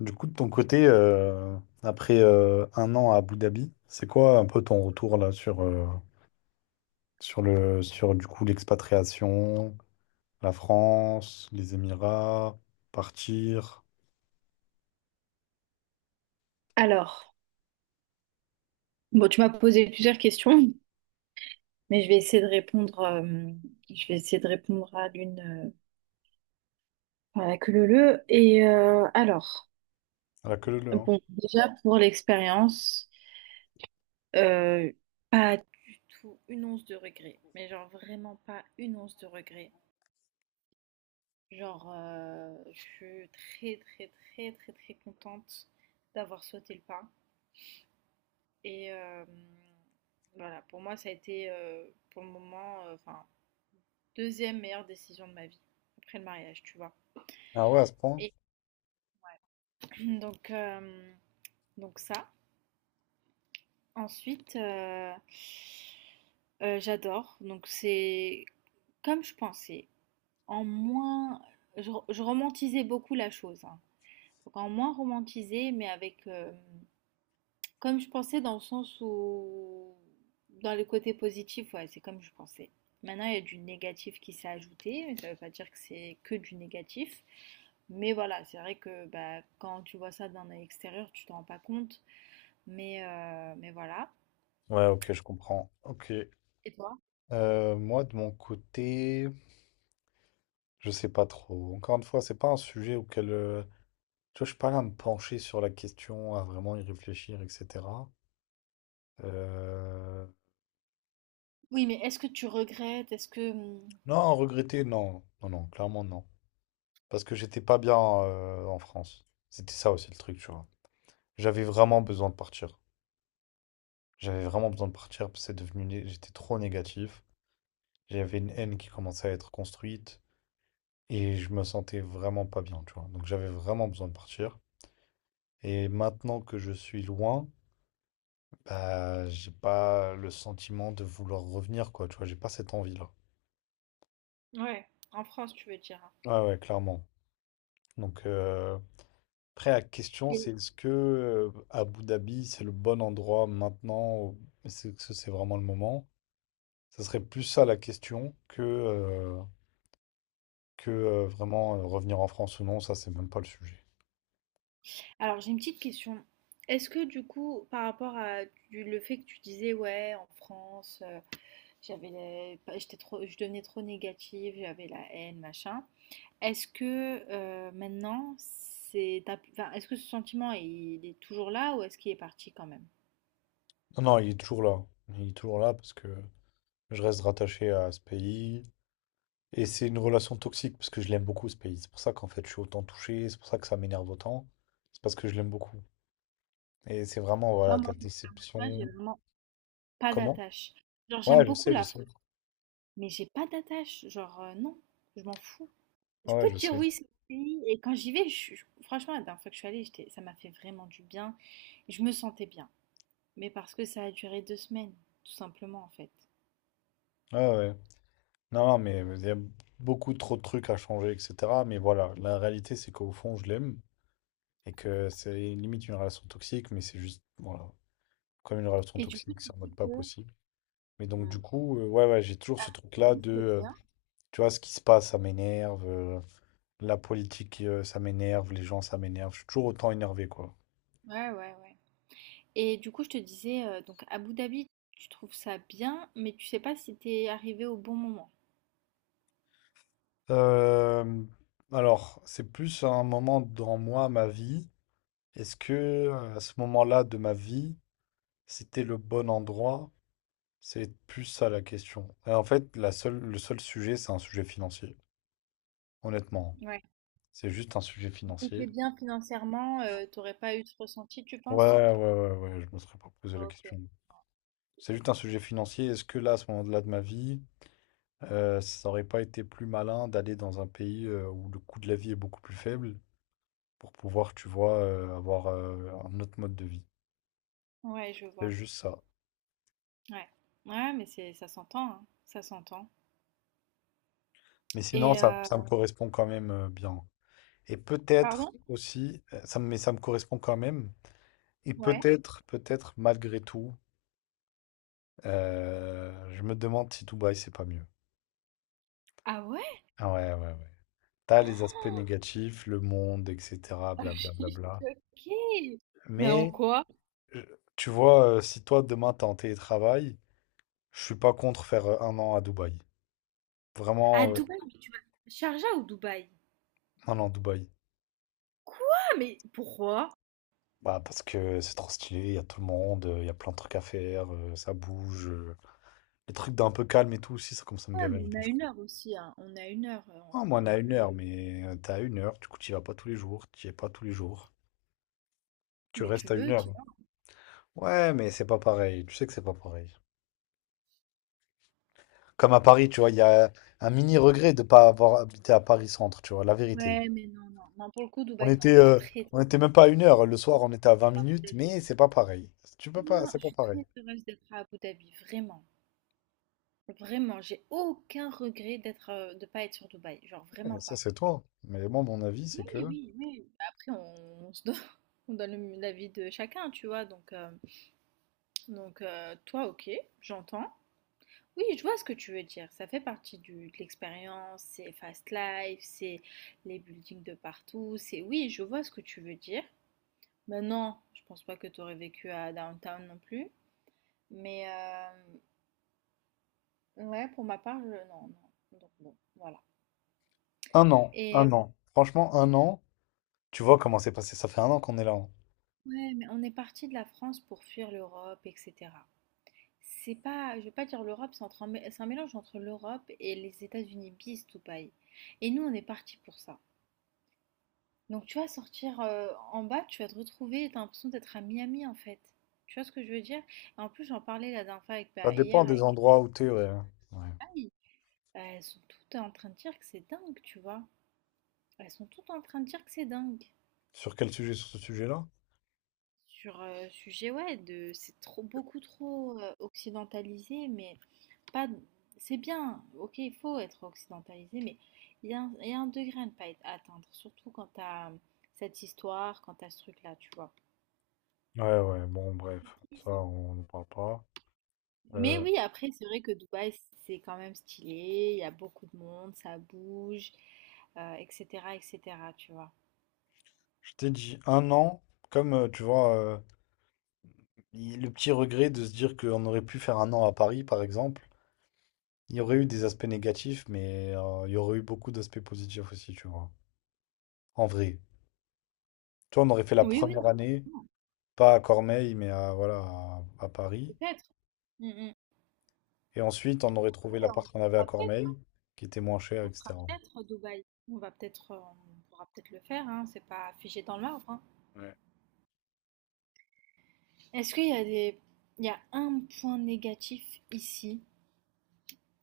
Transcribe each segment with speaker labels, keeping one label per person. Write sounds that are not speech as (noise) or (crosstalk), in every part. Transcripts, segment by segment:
Speaker 1: Du coup, de ton côté, après 1 an à Abu Dhabi, c'est quoi un peu ton retour là sur, sur le sur du coup l'expatriation, la France, les Émirats, partir,
Speaker 2: Alors, bon, tu m'as posé plusieurs questions, mais je vais essayer de répondre, je vais essayer de répondre à l'une, à la queue leu leu. Alors,
Speaker 1: à la queue leu leu, hein.
Speaker 2: bon, déjà pour l'expérience, euh, pas du tout une once de regret, mais genre vraiment pas une once de regret. Genre, je suis très très très très très contente d'avoir sauté le pas. Et euh, voilà, pour moi, ça a été pour le moment, enfin, deuxième meilleure décision de ma vie, après le mariage, tu vois.
Speaker 1: Ah ouais, à ce point?
Speaker 2: Et (clears throat) donc, euh, donc ça. Ensuite, j'adore. Donc c'est comme je pensais. En moins, je romantisais beaucoup la chose, hein. Donc en moins romantisé, mais avec, comme je pensais, dans le sens où dans les côtés positifs, ouais, c'est comme je pensais. Maintenant, il y a du négatif qui s'est ajouté, mais ça ne veut pas dire que c'est que du négatif. Mais voilà, c'est vrai que bah, quand tu vois ça d'un œil extérieur, tu t'en rends pas compte. Mais voilà.
Speaker 1: Ouais, ok, je comprends. Ok.
Speaker 2: Et toi?
Speaker 1: Moi, de mon côté, je sais pas trop. Encore une fois, c'est pas un sujet auquel tu vois, je suis pas là à me pencher sur la question, à vraiment y réfléchir, etc. Euh,
Speaker 2: Oui, mais est-ce que tu regrettes? Est-ce que...
Speaker 1: Non, regretter, non, non, non, clairement non. Parce que j'étais pas bien en France. C'était ça aussi le truc, tu vois. J'avais vraiment besoin de partir. J'avais vraiment besoin de partir parce que c'est J'étais trop négatif. J'avais une haine qui commençait à être construite et je me sentais vraiment pas bien, tu vois. Donc j'avais vraiment besoin de partir. Et maintenant que je suis loin, bah, j'ai pas le sentiment de vouloir revenir, quoi, tu vois. J'ai pas cette envie-là.
Speaker 2: Ouais, en France, tu veux dire, hein.
Speaker 1: Ouais, ouais, clairement. Donc, après, la question, c'est
Speaker 2: Et-
Speaker 1: est-ce que Abu Dhabi, c'est le bon endroit maintenant? Ou est-ce que c'est vraiment le moment? Ça serait plus ça la question que vraiment revenir en France ou non. Ça, c'est même pas le sujet.
Speaker 2: Alors, j'ai une petite question. Est-ce que du coup, par rapport à le fait que tu disais, ouais, en France, j'avais j'étais trop, je devenais trop négative, j'avais la haine, machin. Est-ce que maintenant, c'est, enfin, est-ce que ce sentiment, il est toujours là ou est-ce qu'il est parti quand même?
Speaker 1: Non, non, il est toujours là. Il est toujours là parce que je reste rattaché à ce pays. Et c'est une relation toxique parce que je l'aime beaucoup, ce pays. C'est pour ça qu'en fait, je suis autant touché. C'est pour ça que ça m'énerve autant. C'est parce que je l'aime beaucoup. Et c'est vraiment,
Speaker 2: Tu moi,
Speaker 1: voilà, de la
Speaker 2: contrairement à toi, j'ai
Speaker 1: déception.
Speaker 2: vraiment pas
Speaker 1: Comment?
Speaker 2: d'attache. Genre, j'aime
Speaker 1: Ouais, je
Speaker 2: beaucoup
Speaker 1: sais, je
Speaker 2: la
Speaker 1: sais.
Speaker 2: France, mais j'ai pas d'attache. Genre, non, je m'en fous. Je
Speaker 1: Ouais,
Speaker 2: peux
Speaker 1: je
Speaker 2: te dire
Speaker 1: sais.
Speaker 2: oui, c'est mon pays. Et quand j'y vais, franchement, la dernière fois que je suis allée, ça m'a fait vraiment du bien. Et je me sentais bien. Mais parce que ça a duré deux semaines, tout simplement, en fait.
Speaker 1: Ouais, ouais. Non, non, mais il y a beaucoup trop de trucs à changer, etc. Mais voilà, la réalité, c'est qu'au fond, je l'aime et que c'est limite une relation toxique, mais c'est juste, voilà, comme une relation
Speaker 2: Et du coup,
Speaker 1: toxique,
Speaker 2: tu
Speaker 1: c'est en
Speaker 2: dis
Speaker 1: mode pas
Speaker 2: que
Speaker 1: possible. Mais donc, du
Speaker 2: hmm,
Speaker 1: coup, ouais, ouais, j'ai toujours ce
Speaker 2: Abu
Speaker 1: truc-là
Speaker 2: Dhabi,
Speaker 1: de,
Speaker 2: c'est
Speaker 1: euh,
Speaker 2: bien.
Speaker 1: tu vois, ce qui se passe, ça m'énerve, la politique, ça m'énerve, les gens, ça m'énerve. Je suis toujours autant énervé, quoi.
Speaker 2: Ouais, ouais, ouais. Et du coup, je te disais, donc Abu Dhabi, tu trouves ça bien, mais tu sais pas si t'es arrivé au bon moment.
Speaker 1: Euh, alors, c'est plus un moment dans moi, ma vie. Est-ce que, à ce moment-là de ma vie, c'était le bon endroit? C'est plus ça la question. Et en fait, le seul sujet, c'est un sujet financier. Honnêtement,
Speaker 2: Ouais.
Speaker 1: c'est juste un sujet
Speaker 2: Si t'es
Speaker 1: financier.
Speaker 2: bien financièrement, t'aurais pas eu ce ressenti, tu
Speaker 1: Ouais,
Speaker 2: penses?
Speaker 1: ouais, je me serais pas posé la
Speaker 2: OK.
Speaker 1: question. C'est juste un sujet financier. Est-ce que là, à ce moment-là de ma vie, ça aurait pas été plus malin d'aller dans un pays où le coût de la vie est beaucoup plus faible pour pouvoir, tu vois, avoir un autre mode de vie?
Speaker 2: Ouais, je
Speaker 1: C'est
Speaker 2: vois.
Speaker 1: juste ça.
Speaker 2: Ouais. Ouais, mais c'est ça s'entend, hein, ça s'entend
Speaker 1: Mais sinon,
Speaker 2: et
Speaker 1: ça me correspond quand même bien. Et peut-être
Speaker 2: pardon?
Speaker 1: aussi, mais ça me correspond quand même. Et
Speaker 2: Ouais.
Speaker 1: peut-être, peut-être, malgré tout, je me demande si Dubaï, c'est pas mieux.
Speaker 2: Ah ouais?
Speaker 1: Ah ouais, ouais, ouais. T'as les aspects négatifs, le monde, etc.,
Speaker 2: (laughs) Je suis
Speaker 1: blablabla.
Speaker 2: choquée! Mais en
Speaker 1: Mais,
Speaker 2: quoi?
Speaker 1: tu vois, si toi, demain, t'es en télétravail, je suis pas contre faire 1 an à Dubaï.
Speaker 2: À
Speaker 1: Vraiment,
Speaker 2: Dubaï, mais tu vas Sharjah ou Dubaï?
Speaker 1: 1 an à Dubaï.
Speaker 2: Quoi? Mais pourquoi?
Speaker 1: Bah, parce que c'est trop stylé, il y a tout le monde, il y a plein de trucs à faire, ça bouge. Les trucs d'un peu calme et tout aussi, ça commence à me
Speaker 2: Ouais, mais
Speaker 1: gaver. Un
Speaker 2: on
Speaker 1: peu,
Speaker 2: a
Speaker 1: je crois.
Speaker 2: une heure aussi, hein, on a une heure,
Speaker 1: Ah,
Speaker 2: c'est
Speaker 1: moi,
Speaker 2: pas
Speaker 1: on
Speaker 2: non
Speaker 1: a une
Speaker 2: plus.
Speaker 1: heure, mais t'as 1 heure, du coup, t'y vas pas tous les jours, t'y es pas tous les jours. Tu
Speaker 2: Mais tu
Speaker 1: restes à une
Speaker 2: veux, tu y
Speaker 1: heure.
Speaker 2: vas.
Speaker 1: Ouais, mais c'est pas pareil. Tu sais que c'est pas pareil. Comme à Paris, tu vois, il y a un mini regret de pas avoir habité à Paris centre, tu vois, la vérité.
Speaker 2: Ouais, mais non, non, non, pour le coup,
Speaker 1: On
Speaker 2: Dubaï, non,
Speaker 1: était,
Speaker 2: je suis
Speaker 1: euh,
Speaker 2: très,
Speaker 1: on
Speaker 2: très
Speaker 1: était même pas à 1 heure. Le
Speaker 2: heureuse
Speaker 1: soir,
Speaker 2: d'être
Speaker 1: on était à 20
Speaker 2: à Abu
Speaker 1: minutes,
Speaker 2: Dhabi.
Speaker 1: mais c'est pas pareil. Tu peux pas,
Speaker 2: Non,
Speaker 1: c'est
Speaker 2: je
Speaker 1: pas
Speaker 2: suis
Speaker 1: pareil.
Speaker 2: très heureuse d'être à Abu Dhabi, vraiment. Vraiment, j'ai aucun regret d'être, de pas être sur Dubaï, genre
Speaker 1: Et
Speaker 2: vraiment
Speaker 1: ça,
Speaker 2: pas.
Speaker 1: c'est toi. Mais moi, mon avis,
Speaker 2: Oui,
Speaker 1: c'est que
Speaker 2: oui, oui. Bah, après on se donne (laughs) on donne le l'avis de chacun, tu vois? Donc toi OK, j'entends. Oui, je vois ce que tu veux dire, ça fait partie du de l'expérience, c'est fast life, c'est les buildings de partout, c'est oui, je vois ce que tu veux dire. Maintenant, je pense pas que tu aurais vécu à Downtown non plus, mais ouais, pour ma part, je non, non, donc bon, voilà.
Speaker 1: un an,
Speaker 2: Et
Speaker 1: un an. Franchement, 1 an. Tu vois comment c'est passé. Ça fait 1 an qu'on est là. Hein.
Speaker 2: ouais, mais on est parti de la France pour fuir l'Europe, etc. C'est pas, je vais pas dire l'Europe, c'est entre un c'est un mélange entre l'Europe et les États-Unis, bis tout paille. Et nous, on est parti pour ça. Donc tu vas sortir en bas, tu vas te retrouver, t'as l'impression d'être à Miami en fait. Tu vois ce que je veux dire? Et en plus, j'en parlais la dernière fois avec,
Speaker 1: Ça
Speaker 2: bah,
Speaker 1: dépend
Speaker 2: hier
Speaker 1: des
Speaker 2: avec
Speaker 1: endroits où t'es. Ouais. Ouais.
Speaker 2: Aïe, bah, elles sont toutes en train de dire que c'est dingue, tu vois. Elles sont toutes en train de dire que c'est dingue.
Speaker 1: Sur quel sujet? Sur ce sujet-là?
Speaker 2: Sur sujet, ouais, de, c'est trop, beaucoup trop occidentalisé, mais pas. C'est bien, ok, il faut être occidentalisé, mais il y a y a un degré à ne pas atteindre, surtout quand t'as cette histoire, quand t'as ce truc-là, tu vois.
Speaker 1: Ouais, ouais. Bon, bref.
Speaker 2: C'est
Speaker 1: Ça,
Speaker 2: triste.
Speaker 1: on ne parle pas.
Speaker 2: Mais
Speaker 1: Euh,
Speaker 2: oui, après, c'est vrai que Dubaï, c'est quand même stylé, il y a beaucoup de monde, ça bouge, etc., etc., tu vois.
Speaker 1: Je t'ai dit 1 an, comme tu vois, le petit regret de se dire qu'on aurait pu faire 1 an à Paris, par exemple, il y aurait eu des aspects négatifs, mais il y aurait eu beaucoup d'aspects positifs aussi, tu vois. En vrai. Toi, on aurait fait la
Speaker 2: Oui, oui,
Speaker 1: première
Speaker 2: non,
Speaker 1: année,
Speaker 2: non,
Speaker 1: pas à Cormeilles, mais à, voilà, à Paris.
Speaker 2: peut-être. Mm, mm.
Speaker 1: Et ensuite, on aurait
Speaker 2: Oui,
Speaker 1: trouvé
Speaker 2: on
Speaker 1: l'appart qu'on avait à
Speaker 2: fera peut-être,
Speaker 1: Cormeilles, qui était moins cher,
Speaker 2: on fera
Speaker 1: etc.
Speaker 2: peut-être Dubaï. On va peut-être, on pourra peut-être le faire, hein, c'est pas figé dans le marbre, hein.
Speaker 1: Ouais.
Speaker 2: Est-ce qu'il y a des... Il y a un point négatif ici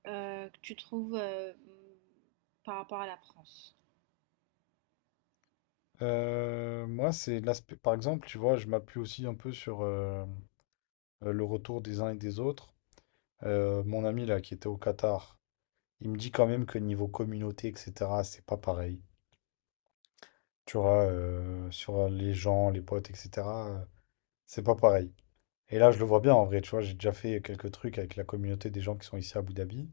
Speaker 2: que tu trouves par rapport à la France?
Speaker 1: Moi, c'est l'aspect. Par exemple, tu vois, je m'appuie aussi un peu sur le retour des uns et des autres. Mon ami là, qui était au Qatar. Il me dit quand même que niveau communauté, etc., c'est pas pareil. Tu vois, sur les gens, les potes, etc., euh, c'est pas pareil. Et là, je le vois bien en vrai, tu vois, j'ai déjà fait quelques trucs avec la communauté des gens qui sont ici à Abu Dhabi.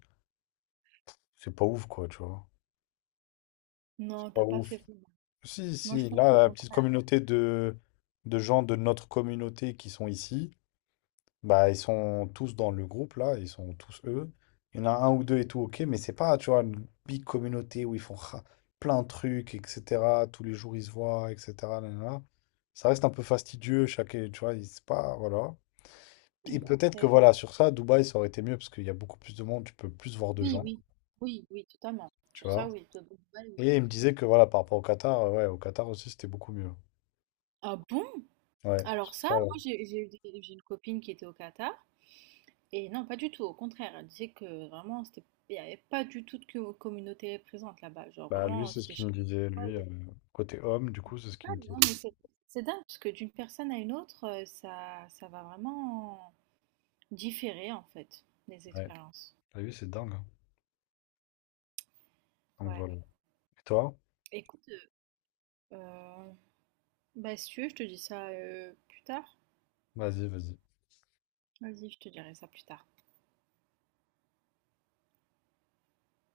Speaker 1: C'est pas ouf, quoi, tu vois. C'est
Speaker 2: Non,
Speaker 1: pas
Speaker 2: t'as pas
Speaker 1: ouf.
Speaker 2: fait vraiment.
Speaker 1: Si,
Speaker 2: Moi, je
Speaker 1: si,
Speaker 2: pense
Speaker 1: là,
Speaker 2: qu'au
Speaker 1: la petite
Speaker 2: contraire.
Speaker 1: communauté de gens de notre communauté qui sont ici, bah, ils sont tous dans le groupe, là, ils sont tous eux. Il y en a un ou deux et tout, ok, mais c'est pas, tu vois, une big communauté où ils font plein de trucs, etc. Tous les jours, ils se voient, etc. Nanana. Ça reste un peu fastidieux, chaque, tu vois, il- c'est pas, voilà. Et
Speaker 2: Oui,
Speaker 1: peut-être que,
Speaker 2: après,
Speaker 1: voilà, sur ça, Dubaï, ça aurait été mieux, parce qu'il y a beaucoup plus de monde, tu peux plus voir de
Speaker 2: oui,
Speaker 1: gens,
Speaker 2: oui, oui, oui, totalement.
Speaker 1: tu
Speaker 2: Sur
Speaker 1: vois.
Speaker 2: ça, oui, de bonne nouvelle, oui.
Speaker 1: Et il me disait que, voilà, par rapport au Qatar, ouais, au Qatar aussi, c'était beaucoup mieux.
Speaker 2: Ah bon?
Speaker 1: Ouais,
Speaker 2: Alors
Speaker 1: sur
Speaker 2: ça,
Speaker 1: ça,
Speaker 2: moi,
Speaker 1: ouais.
Speaker 2: j'ai eu j'ai une copine qui était au Qatar. Et non, pas du tout. Au contraire, elle disait que vraiment, c'était, il n'y avait pas du tout de communauté présente là-bas. Genre,
Speaker 1: Bah, lui,
Speaker 2: vraiment,
Speaker 1: c'est ce
Speaker 2: c'était
Speaker 1: qu'il me
Speaker 2: chacun.
Speaker 1: disait, lui, côté homme, du coup, c'est ce
Speaker 2: Ah
Speaker 1: qu'il me
Speaker 2: non, mais
Speaker 1: disait.
Speaker 2: c'est dingue parce que d'une personne à une autre, ça, ça va vraiment différer en fait les
Speaker 1: Ouais,
Speaker 2: expériences.
Speaker 1: t'as vu, c'est dingue, hein. Donc
Speaker 2: Ouais.
Speaker 1: voilà. Et toi?
Speaker 2: Écoute, euh, bah, si tu veux, je te dis ça plus tard.
Speaker 1: Vas-y, vas-y.
Speaker 2: Vas-y, je te dirai ça plus tard.